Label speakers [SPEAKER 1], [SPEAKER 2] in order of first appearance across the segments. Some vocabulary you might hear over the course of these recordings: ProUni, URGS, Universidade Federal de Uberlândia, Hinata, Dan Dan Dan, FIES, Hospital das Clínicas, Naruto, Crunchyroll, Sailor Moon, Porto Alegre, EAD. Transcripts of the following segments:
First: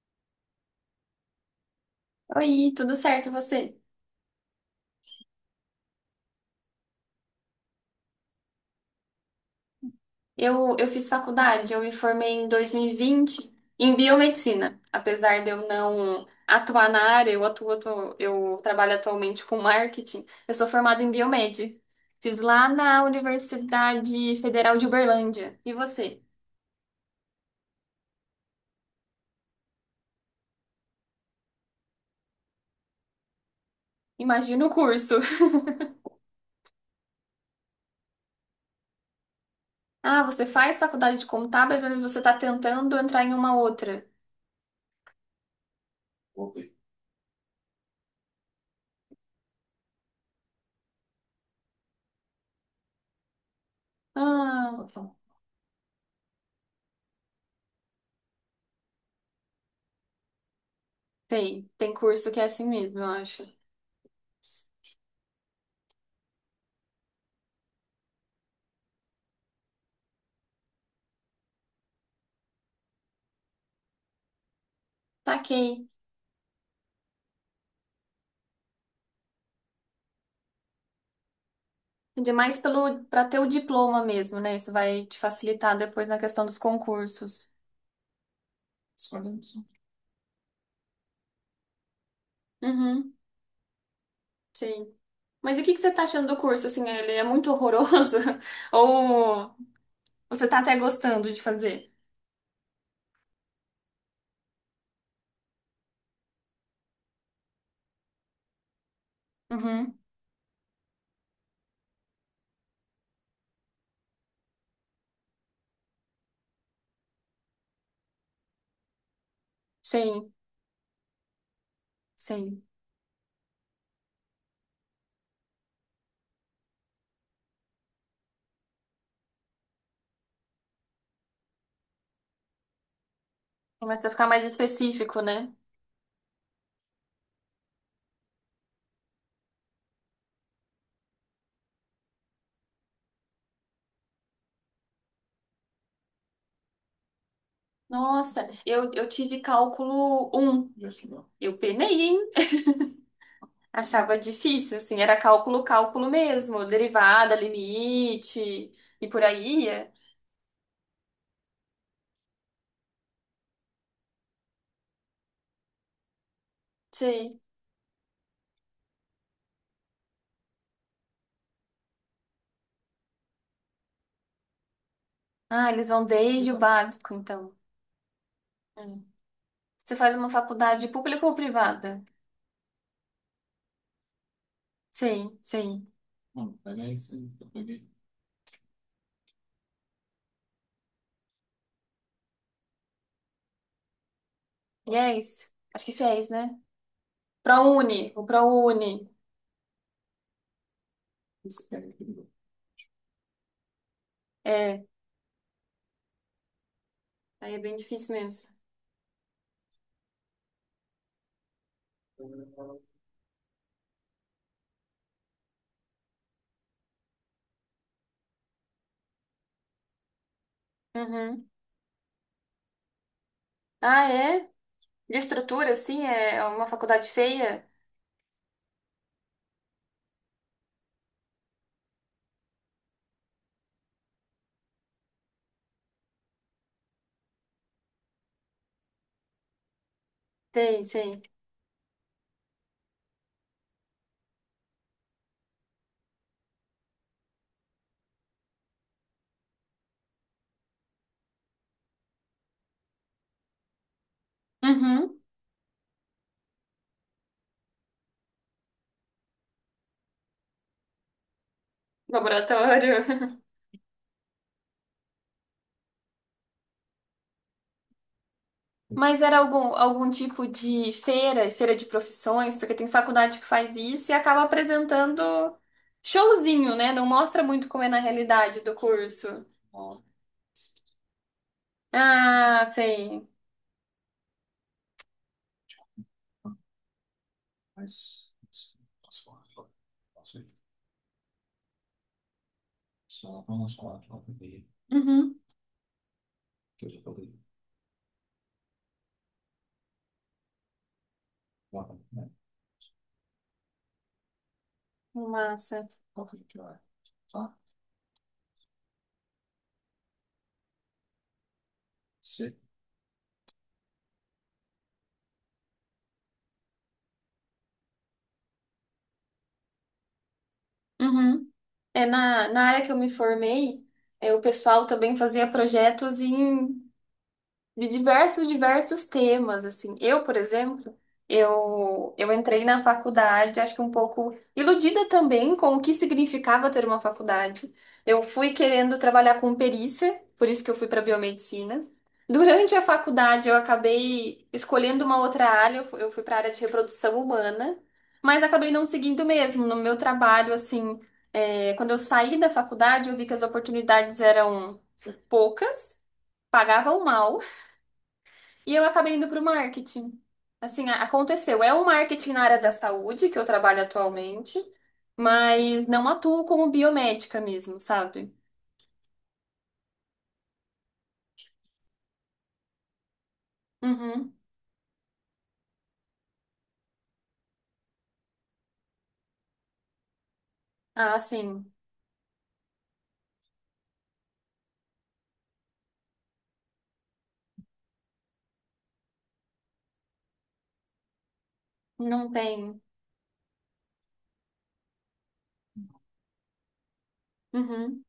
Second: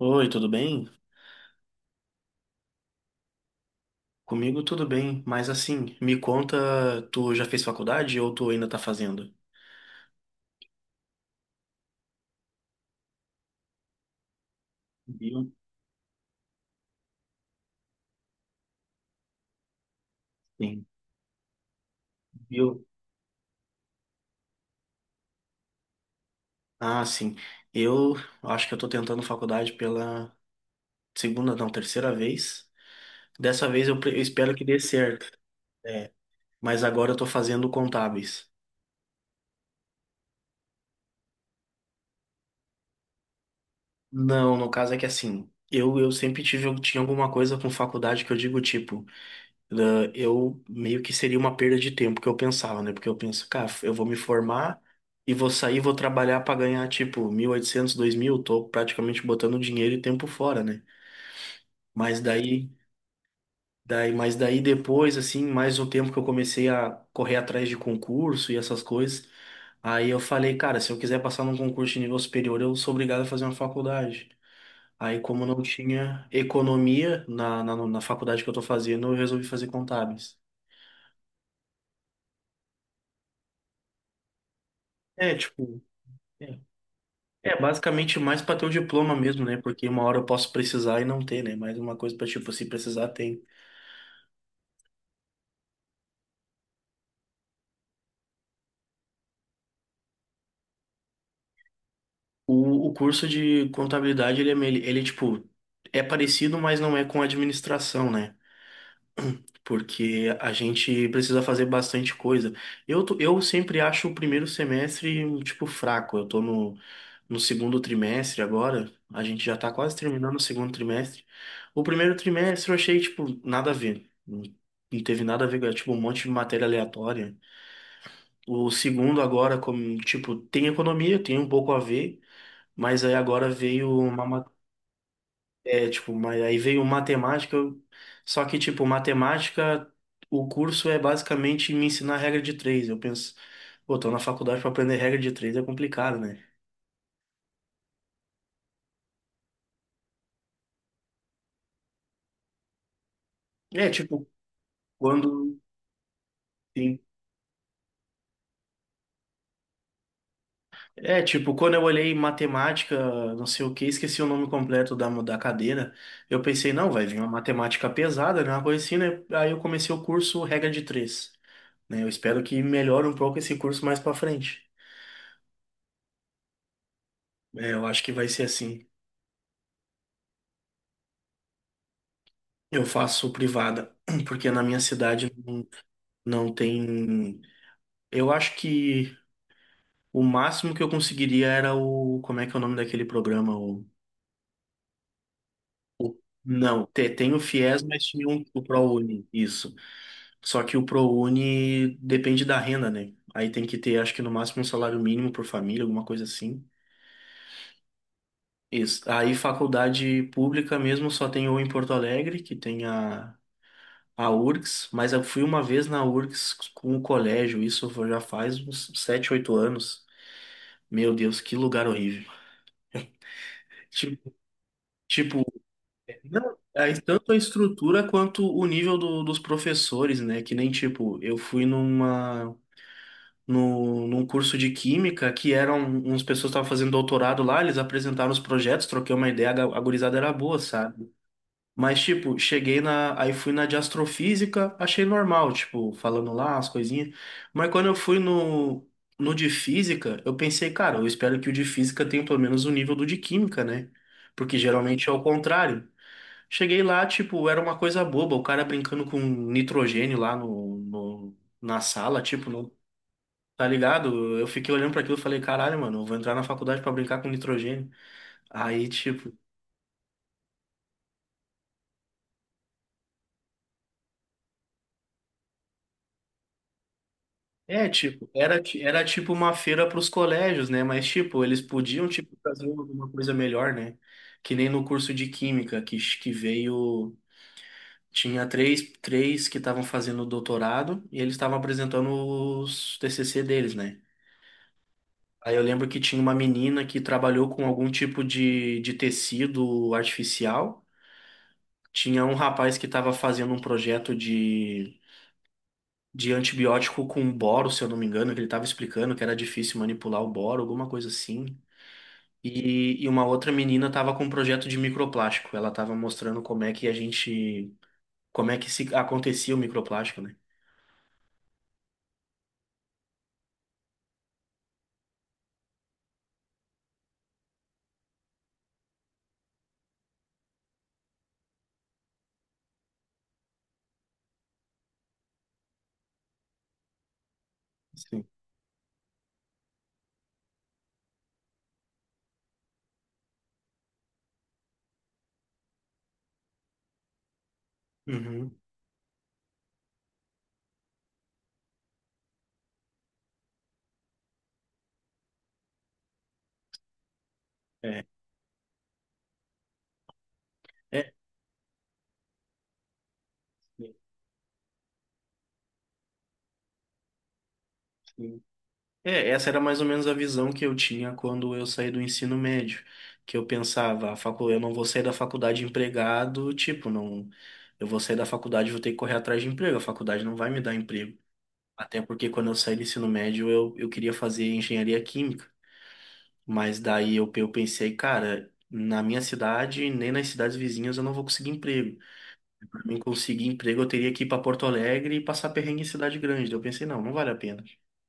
[SPEAKER 1] Oi, tudo bem?
[SPEAKER 2] Oi, tudo certo, e você?
[SPEAKER 1] Comigo tudo bem, mas assim, me conta, tu já fez faculdade ou tu ainda tá fazendo?
[SPEAKER 2] Eu fiz faculdade, eu me formei em 2020 em biomedicina. Apesar
[SPEAKER 1] Viu?
[SPEAKER 2] de eu não atuar na área, eu eu trabalho atualmente com marketing. Eu sou
[SPEAKER 1] Sim.
[SPEAKER 2] formada em biomed. Fiz
[SPEAKER 1] Viu?
[SPEAKER 2] lá na Universidade Federal de Uberlândia. E você?
[SPEAKER 1] Ah, sim. Eu acho que eu tô tentando faculdade pela segunda, não, terceira vez. Dessa vez eu espero que
[SPEAKER 2] Imagina o
[SPEAKER 1] dê
[SPEAKER 2] curso.
[SPEAKER 1] certo. É, mas agora eu tô fazendo contábeis.
[SPEAKER 2] Ah, você faz faculdade de contábeis, mas você está tentando entrar em uma outra.
[SPEAKER 1] Não, no caso é que assim, eu sempre tive, eu Tinha alguma coisa com faculdade que eu digo tipo, né, eu meio que seria uma perda de tempo que eu pensava, né? Porque eu penso, cara, eu vou me formar
[SPEAKER 2] Ah,
[SPEAKER 1] e vou sair, vou trabalhar para ganhar tipo 1.800, 2.000. Tô praticamente botando dinheiro e tempo fora, né?
[SPEAKER 2] tem. Tem
[SPEAKER 1] Mas
[SPEAKER 2] curso que é assim
[SPEAKER 1] daí,
[SPEAKER 2] mesmo, eu acho.
[SPEAKER 1] mas daí depois, assim, mais um tempo que eu comecei a correr atrás de concurso e essas coisas, aí eu falei, cara, se eu quiser passar num concurso de nível superior, eu sou obrigado a fazer uma faculdade. Aí, como não
[SPEAKER 2] Taquei.
[SPEAKER 1] tinha economia na faculdade que eu tô fazendo, eu resolvi fazer contábeis.
[SPEAKER 2] Ainda mais pelo para ter o diploma mesmo, né? Isso vai te
[SPEAKER 1] É,
[SPEAKER 2] facilitar
[SPEAKER 1] tipo,
[SPEAKER 2] depois na questão dos
[SPEAKER 1] é,
[SPEAKER 2] concursos.
[SPEAKER 1] É basicamente mais para ter o diploma mesmo, né?
[SPEAKER 2] Excelente.
[SPEAKER 1] Porque uma hora eu posso precisar e não ter, né? Mas uma coisa para tipo, se precisar,
[SPEAKER 2] Uhum,
[SPEAKER 1] tem.
[SPEAKER 2] sim. Mas o que que você tá achando do curso? Assim, ele é muito horroroso? Ou você tá até gostando de fazer?
[SPEAKER 1] O curso de contabilidade, ele é parecido, mas não é com administração, né?
[SPEAKER 2] Uhum.
[SPEAKER 1] Porque a gente precisa fazer bastante coisa. Eu sempre acho o primeiro semestre, tipo, fraco. Eu tô no segundo trimestre agora, a gente já tá quase
[SPEAKER 2] Sim,
[SPEAKER 1] terminando o segundo trimestre. O primeiro
[SPEAKER 2] sim.
[SPEAKER 1] trimestre eu achei, tipo, nada a ver. Não não teve nada a ver, era, tipo, um monte de matéria aleatória. O segundo agora, como, tipo, tem economia, tem um pouco a ver, mas aí agora veio
[SPEAKER 2] Começa a
[SPEAKER 1] uma
[SPEAKER 2] ficar mais específico, né?
[SPEAKER 1] mas aí veio matemática. Só que, tipo, matemática, o curso é basicamente me ensinar regra de três. Eu penso, pô, tô na faculdade pra aprender regra de três, é complicado, né?
[SPEAKER 2] Nossa, eu tive cálculo um. Eu penei, hein?
[SPEAKER 1] É,
[SPEAKER 2] Achava
[SPEAKER 1] tipo,
[SPEAKER 2] difícil, assim, era
[SPEAKER 1] quando.
[SPEAKER 2] cálculo mesmo,
[SPEAKER 1] Sim.
[SPEAKER 2] derivada, limite e por aí ia.
[SPEAKER 1] É, tipo, quando eu olhei matemática, não sei o que, esqueci o nome completo da cadeira, eu pensei, não, vai vir uma matemática pesada, né? Uma coisa assim, né? Aí eu comecei o curso regra de três, né? Eu espero que melhore um pouco esse curso mais pra frente.
[SPEAKER 2] Ah, eles vão desde o básico, então.
[SPEAKER 1] É, eu acho que vai ser assim.
[SPEAKER 2] Hum. Você faz uma faculdade pública ou privada?
[SPEAKER 1] Eu faço privada, porque na minha cidade
[SPEAKER 2] Sim,
[SPEAKER 1] não,
[SPEAKER 2] sim.
[SPEAKER 1] não tem. Eu acho que o máximo que eu conseguiria era o... Como é que é o nome daquele programa? O...
[SPEAKER 2] E é isso. Acho que fez, né?
[SPEAKER 1] Não, tem o FIES, mas
[SPEAKER 2] ProUni, o
[SPEAKER 1] tinha um, o
[SPEAKER 2] ProUni.
[SPEAKER 1] ProUni, isso. Só que o ProUni depende da renda, né? Aí tem que ter, acho que no máximo um
[SPEAKER 2] É,
[SPEAKER 1] salário mínimo por família, alguma coisa assim.
[SPEAKER 2] aí é bem difícil mesmo.
[SPEAKER 1] Isso. Aí faculdade pública mesmo só tem ou em Porto Alegre, que tem a URGS, mas eu fui uma vez na URGS com o colégio, isso já faz uns 7 8 anos. Meu Deus,
[SPEAKER 2] Uhum.
[SPEAKER 1] que lugar horrível.
[SPEAKER 2] Ah,
[SPEAKER 1] Ti-
[SPEAKER 2] é? De
[SPEAKER 1] Tipo,
[SPEAKER 2] estrutura, assim? É
[SPEAKER 1] não,
[SPEAKER 2] uma
[SPEAKER 1] é
[SPEAKER 2] faculdade
[SPEAKER 1] tanto a
[SPEAKER 2] feia?
[SPEAKER 1] estrutura quanto o nível dos professores, né? Que nem, tipo, eu fui numa, no, num curso de química, que eram uns pessoas que estavam fazendo doutorado lá, eles apresentaram os projetos, troquei uma ideia, a gurizada era boa,
[SPEAKER 2] Sei,
[SPEAKER 1] sabe?
[SPEAKER 2] sei.
[SPEAKER 1] Mas, tipo, cheguei na. aí fui na de astrofísica, achei normal, tipo, falando lá as coisinhas. Mas quando eu fui no de física, eu pensei, cara, eu espero que o de física tenha pelo menos o nível do de química, né? Porque geralmente é
[SPEAKER 2] Uhum.
[SPEAKER 1] o contrário. Cheguei lá, tipo, era uma coisa boba, o cara brincando com nitrogênio lá na sala, tipo, não.
[SPEAKER 2] Laboratório.
[SPEAKER 1] Tá ligado? Eu fiquei olhando pra aquilo e falei, caralho, mano, eu vou entrar na faculdade pra brincar com nitrogênio. Aí,
[SPEAKER 2] Mas
[SPEAKER 1] tipo.
[SPEAKER 2] era algum, algum tipo de feira, feira de profissões, porque tem faculdade que faz isso e acaba apresentando showzinho, né? Não mostra muito como
[SPEAKER 1] É,
[SPEAKER 2] é na
[SPEAKER 1] tipo, era,
[SPEAKER 2] realidade do
[SPEAKER 1] ti- era tipo
[SPEAKER 2] curso.
[SPEAKER 1] uma feira para os colégios, né? Mas, tipo, eles podiam, tipo,
[SPEAKER 2] Ah,
[SPEAKER 1] fazer alguma
[SPEAKER 2] sei.
[SPEAKER 1] coisa melhor, né? Que nem no curso de Química, que veio... Tinha três que estavam fazendo doutorado e eles estavam apresentando os TCC deles, né?
[SPEAKER 2] Uhum.
[SPEAKER 1] Aí eu lembro que tinha uma menina que trabalhou com algum tipo de tecido artificial. Tinha um rapaz que estava fazendo um projeto de
[SPEAKER 2] Massa.
[SPEAKER 1] de antibiótico com boro, se eu não me engano, que ele estava explicando que era difícil manipular o boro, alguma coisa assim. E uma outra menina estava com um projeto de microplástico. Ela estava mostrando como é que se acontecia o microplástico, né?
[SPEAKER 2] Uhum. É, na, na área que eu me formei, é, o pessoal também fazia projetos em de diversos, diversos temas, assim. Eu, por exemplo, eu entrei na faculdade, acho que um pouco iludida também com o que significava ter uma faculdade. Eu
[SPEAKER 1] Sim.
[SPEAKER 2] fui querendo trabalhar com perícia, por isso que eu fui para biomedicina. Durante a faculdade, eu acabei escolhendo uma outra área, eu fui para a área de reprodução humana, mas
[SPEAKER 1] Uhum.
[SPEAKER 2] acabei não seguindo mesmo. No meu trabalho, assim, é, quando eu saí da faculdade, eu vi que as oportunidades eram poucas, pagavam mal,
[SPEAKER 1] É,
[SPEAKER 2] e eu acabei indo para o marketing. Assim,
[SPEAKER 1] é,
[SPEAKER 2] aconteceu. É o marketing na área da saúde que eu trabalho atualmente, mas não atuo como biomédica mesmo, sabe?
[SPEAKER 1] sim. É, essa era mais ou menos a visão que eu tinha quando eu saí do ensino médio, que eu pensava,
[SPEAKER 2] Uhum.
[SPEAKER 1] eu não vou sair da faculdade empregado, tipo, não, eu vou sair da faculdade, e vou ter que correr atrás de emprego, a faculdade não vai me dar emprego.
[SPEAKER 2] Ah, sim.
[SPEAKER 1] Até porque quando eu saí do ensino médio, eu queria fazer engenharia química. Mas daí eu pensei, cara, na minha cidade, nem nas cidades vizinhas, eu não vou conseguir emprego.
[SPEAKER 2] Não tem.
[SPEAKER 1] Pra mim conseguir emprego, eu teria que ir pra Porto Alegre e passar perrengue em cidade grande. Daí eu pensei, não, não vale a pena.
[SPEAKER 2] Uhum.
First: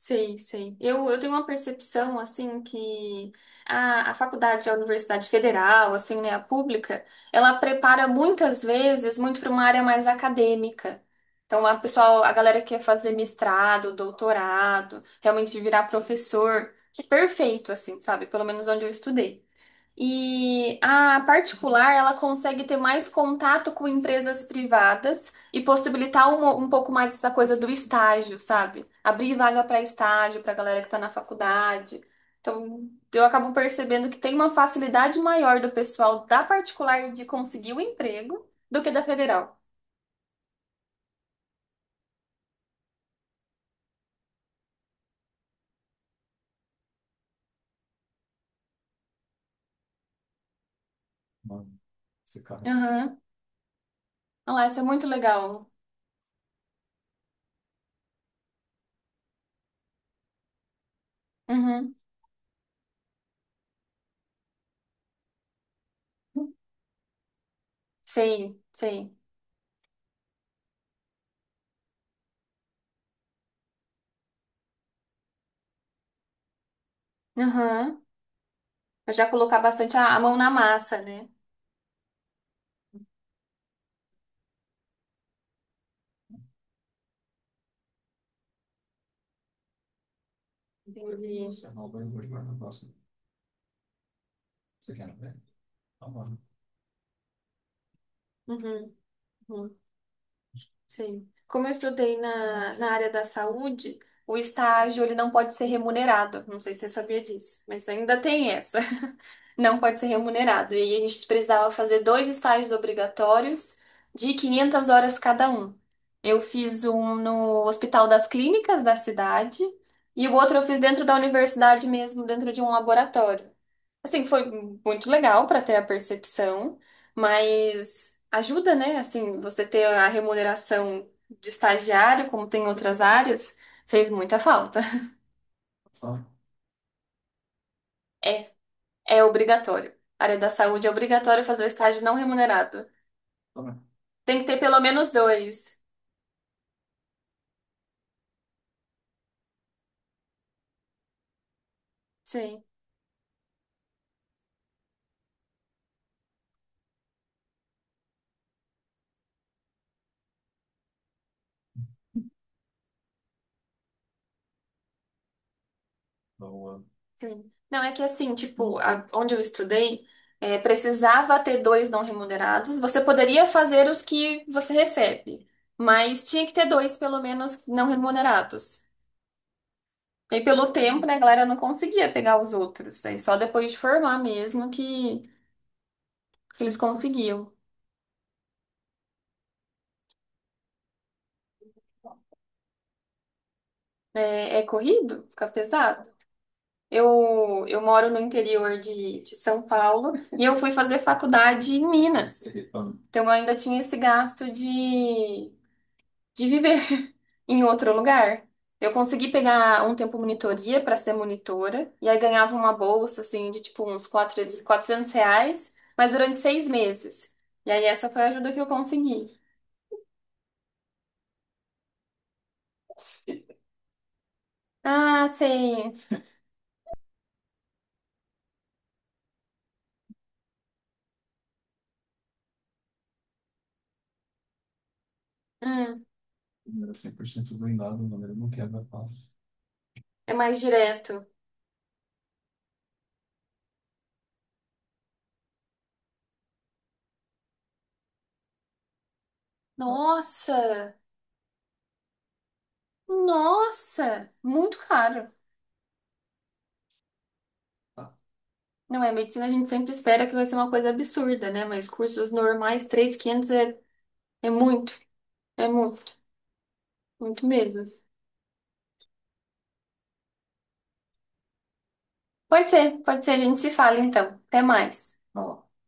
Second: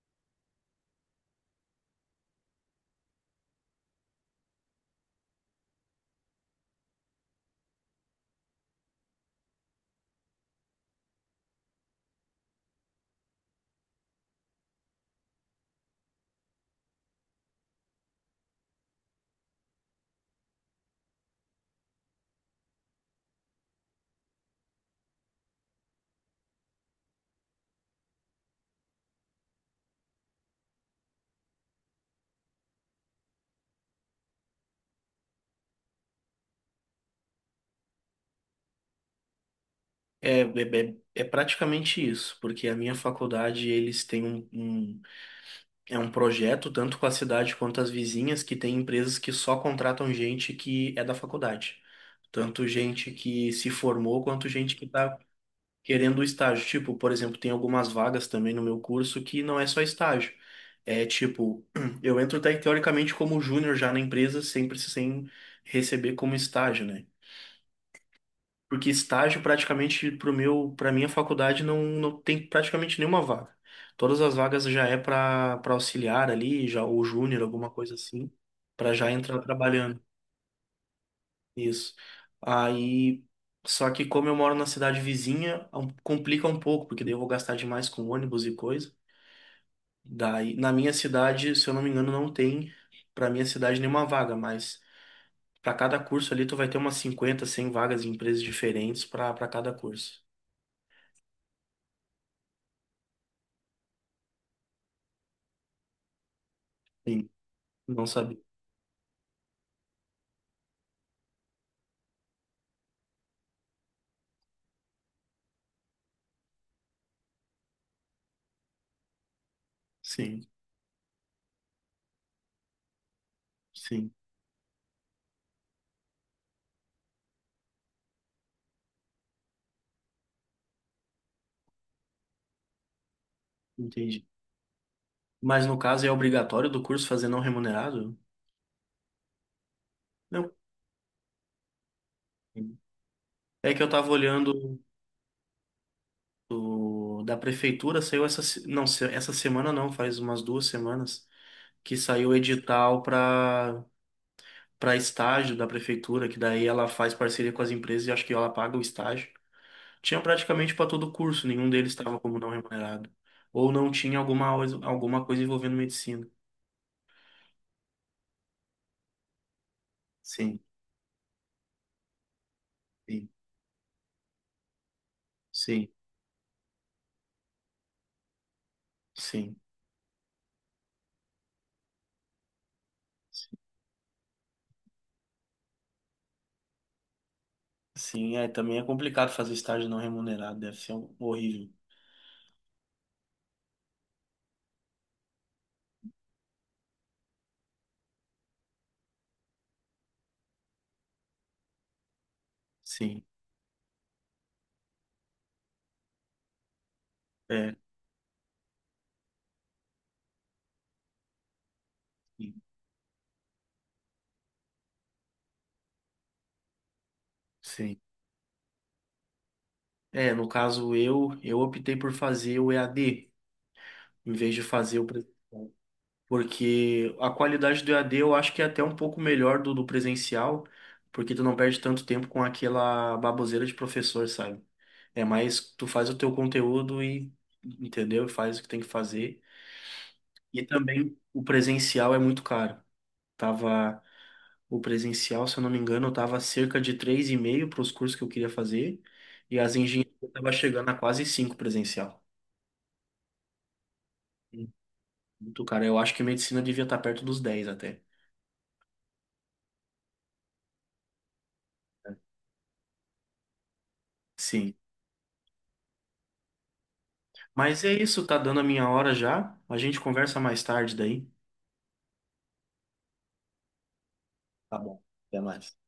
[SPEAKER 2] Sei, sei. Eu tenho uma percepção, assim, que a faculdade, a universidade federal, assim, né, a pública, ela prepara muitas vezes muito para uma área mais acadêmica. Então, a pessoal, a galera que quer fazer mestrado, doutorado, realmente virar professor, que perfeito, assim, sabe? Pelo menos onde eu estudei. E a particular, ela consegue ter mais contato com empresas privadas e possibilitar um pouco mais essa coisa do estágio, sabe? Abrir vaga para estágio, para galera que está na faculdade. Então, eu acabo percebendo que tem uma facilidade maior do pessoal da particular de conseguir o emprego do que da federal.
[SPEAKER 1] É praticamente isso, porque a minha faculdade, eles têm é um projeto, tanto com a cidade quanto as vizinhas, que tem empresas que só contratam gente que é da faculdade. Tanto
[SPEAKER 2] Aham.
[SPEAKER 1] gente que se formou, quanto
[SPEAKER 2] Olha lá,
[SPEAKER 1] gente
[SPEAKER 2] isso é
[SPEAKER 1] que
[SPEAKER 2] muito
[SPEAKER 1] está
[SPEAKER 2] legal.
[SPEAKER 1] querendo estágio. Tipo, por exemplo, tem algumas vagas também no meu curso que não é só estágio. É tipo,
[SPEAKER 2] Uhum.
[SPEAKER 1] eu entro teoricamente como júnior já na empresa, sempre sem receber como estágio, né?
[SPEAKER 2] Sei,
[SPEAKER 1] Porque
[SPEAKER 2] sei.
[SPEAKER 1] estágio praticamente para minha faculdade não, não tem praticamente nenhuma vaga. Todas as vagas já é para auxiliar ali, já ou júnior, alguma coisa
[SPEAKER 2] Aham.
[SPEAKER 1] assim, para já
[SPEAKER 2] Eu já
[SPEAKER 1] entrar
[SPEAKER 2] colocar bastante
[SPEAKER 1] trabalhando.
[SPEAKER 2] a mão na massa, né?
[SPEAKER 1] Isso. Aí, só que como eu moro na cidade vizinha, complica um pouco, porque daí eu vou gastar demais com ônibus e coisa. Daí, na minha
[SPEAKER 2] Entendi.
[SPEAKER 1] cidade, se eu não me engano, não tem para minha cidade nenhuma vaga, mas para cada curso ali tu vai ter umas 50 100 vagas em empresas
[SPEAKER 2] Uhum,
[SPEAKER 1] diferentes para cada
[SPEAKER 2] uhum,
[SPEAKER 1] curso.
[SPEAKER 2] sim. Como eu estudei na, na área da saúde, o estágio ele não pode ser remunerado. Não sei se você sabia
[SPEAKER 1] Sim,
[SPEAKER 2] disso, mas
[SPEAKER 1] não
[SPEAKER 2] ainda
[SPEAKER 1] sabia.
[SPEAKER 2] tem essa não pode ser remunerado. E aí a gente precisava fazer dois estágios obrigatórios de 500 horas cada um. Eu fiz um no Hospital das Clínicas da cidade e o
[SPEAKER 1] Sim,
[SPEAKER 2] outro eu fiz dentro da universidade mesmo, dentro de um laboratório.
[SPEAKER 1] sim,
[SPEAKER 2] Assim, foi muito legal para ter a percepção, mas ajuda, né? Assim, você ter a remuneração de estagiário, como tem em outras áreas, fez
[SPEAKER 1] entendi.
[SPEAKER 2] muita falta.
[SPEAKER 1] Mas no caso é obrigatório do curso fazer não remunerado?
[SPEAKER 2] É, é obrigatório. A área da
[SPEAKER 1] Não.
[SPEAKER 2] saúde é obrigatório fazer o estágio não remunerado.
[SPEAKER 1] É que eu tava
[SPEAKER 2] Tem que ter
[SPEAKER 1] olhando
[SPEAKER 2] pelo menos dois.
[SPEAKER 1] da prefeitura saiu essa semana não, faz umas 2 semanas, que saiu o
[SPEAKER 2] Sim,
[SPEAKER 1] edital para estágio da prefeitura, que daí ela faz parceria com as empresas e acho que ela paga o estágio. Tinha praticamente para todo curso, nenhum deles estava como não remunerado. Ou não tinha alguma coisa envolvendo medicina.
[SPEAKER 2] sim. Não, é que assim, tipo, onde eu estudei, é,
[SPEAKER 1] Sim,
[SPEAKER 2] precisava ter dois não remunerados. Você
[SPEAKER 1] sim,
[SPEAKER 2] poderia fazer os que você recebe,
[SPEAKER 1] sim,
[SPEAKER 2] mas tinha que ter dois, pelo menos, não remunerados.
[SPEAKER 1] sim.
[SPEAKER 2] E aí, pelo tempo, né, a galera não conseguia pegar os outros. Aí só
[SPEAKER 1] Sim,
[SPEAKER 2] depois de formar mesmo que eles conseguiam.
[SPEAKER 1] sim, é, também é complicado fazer estágio não remunerado, deve ser horrível.
[SPEAKER 2] É, é corrido? Fica pesado? Eu moro no interior de São Paulo e eu fui fazer faculdade em Minas. Então
[SPEAKER 1] Sim,
[SPEAKER 2] eu ainda tinha esse gasto de viver em
[SPEAKER 1] é,
[SPEAKER 2] outro lugar. Eu consegui pegar um tempo monitoria para ser monitora e aí ganhava
[SPEAKER 1] sim.
[SPEAKER 2] uma bolsa assim de tipo uns R$ 400, mas durante 6 meses. E aí
[SPEAKER 1] Sim.
[SPEAKER 2] essa foi a ajuda que eu consegui.
[SPEAKER 1] É, no caso eu optei por fazer o EAD em vez de fazer o
[SPEAKER 2] Ah,
[SPEAKER 1] presencial,
[SPEAKER 2] sei.
[SPEAKER 1] porque a qualidade do EAD eu acho que é até um pouco melhor do presencial, porque tu não perde tanto tempo com aquela baboseira de professor, sabe? É mais tu
[SPEAKER 2] Hum,
[SPEAKER 1] faz o teu conteúdo e entendeu? Faz o que tem que fazer.
[SPEAKER 2] é mais
[SPEAKER 1] E também
[SPEAKER 2] direto.
[SPEAKER 1] o presencial é muito caro. Tava o presencial, se eu não me engano, tava cerca de três e meio para os cursos que eu queria fazer, e as engenharias tava chegando
[SPEAKER 2] Nossa!
[SPEAKER 1] a quase 5 presencial.
[SPEAKER 2] Nossa! Muito caro.
[SPEAKER 1] Muito, cara. Eu acho que medicina devia estar perto dos 10 até.
[SPEAKER 2] Não é, medicina a gente sempre espera que vai ser uma coisa absurda, né? Mas cursos normais, 3.500 é, é
[SPEAKER 1] Sim.
[SPEAKER 2] muito, é muito, muito
[SPEAKER 1] Mas
[SPEAKER 2] mesmo.
[SPEAKER 1] é isso, tá dando a minha hora já. A gente conversa mais tarde daí.
[SPEAKER 2] Pode ser, a gente se fala então. Até
[SPEAKER 1] Tá bom.
[SPEAKER 2] mais.
[SPEAKER 1] Até mais.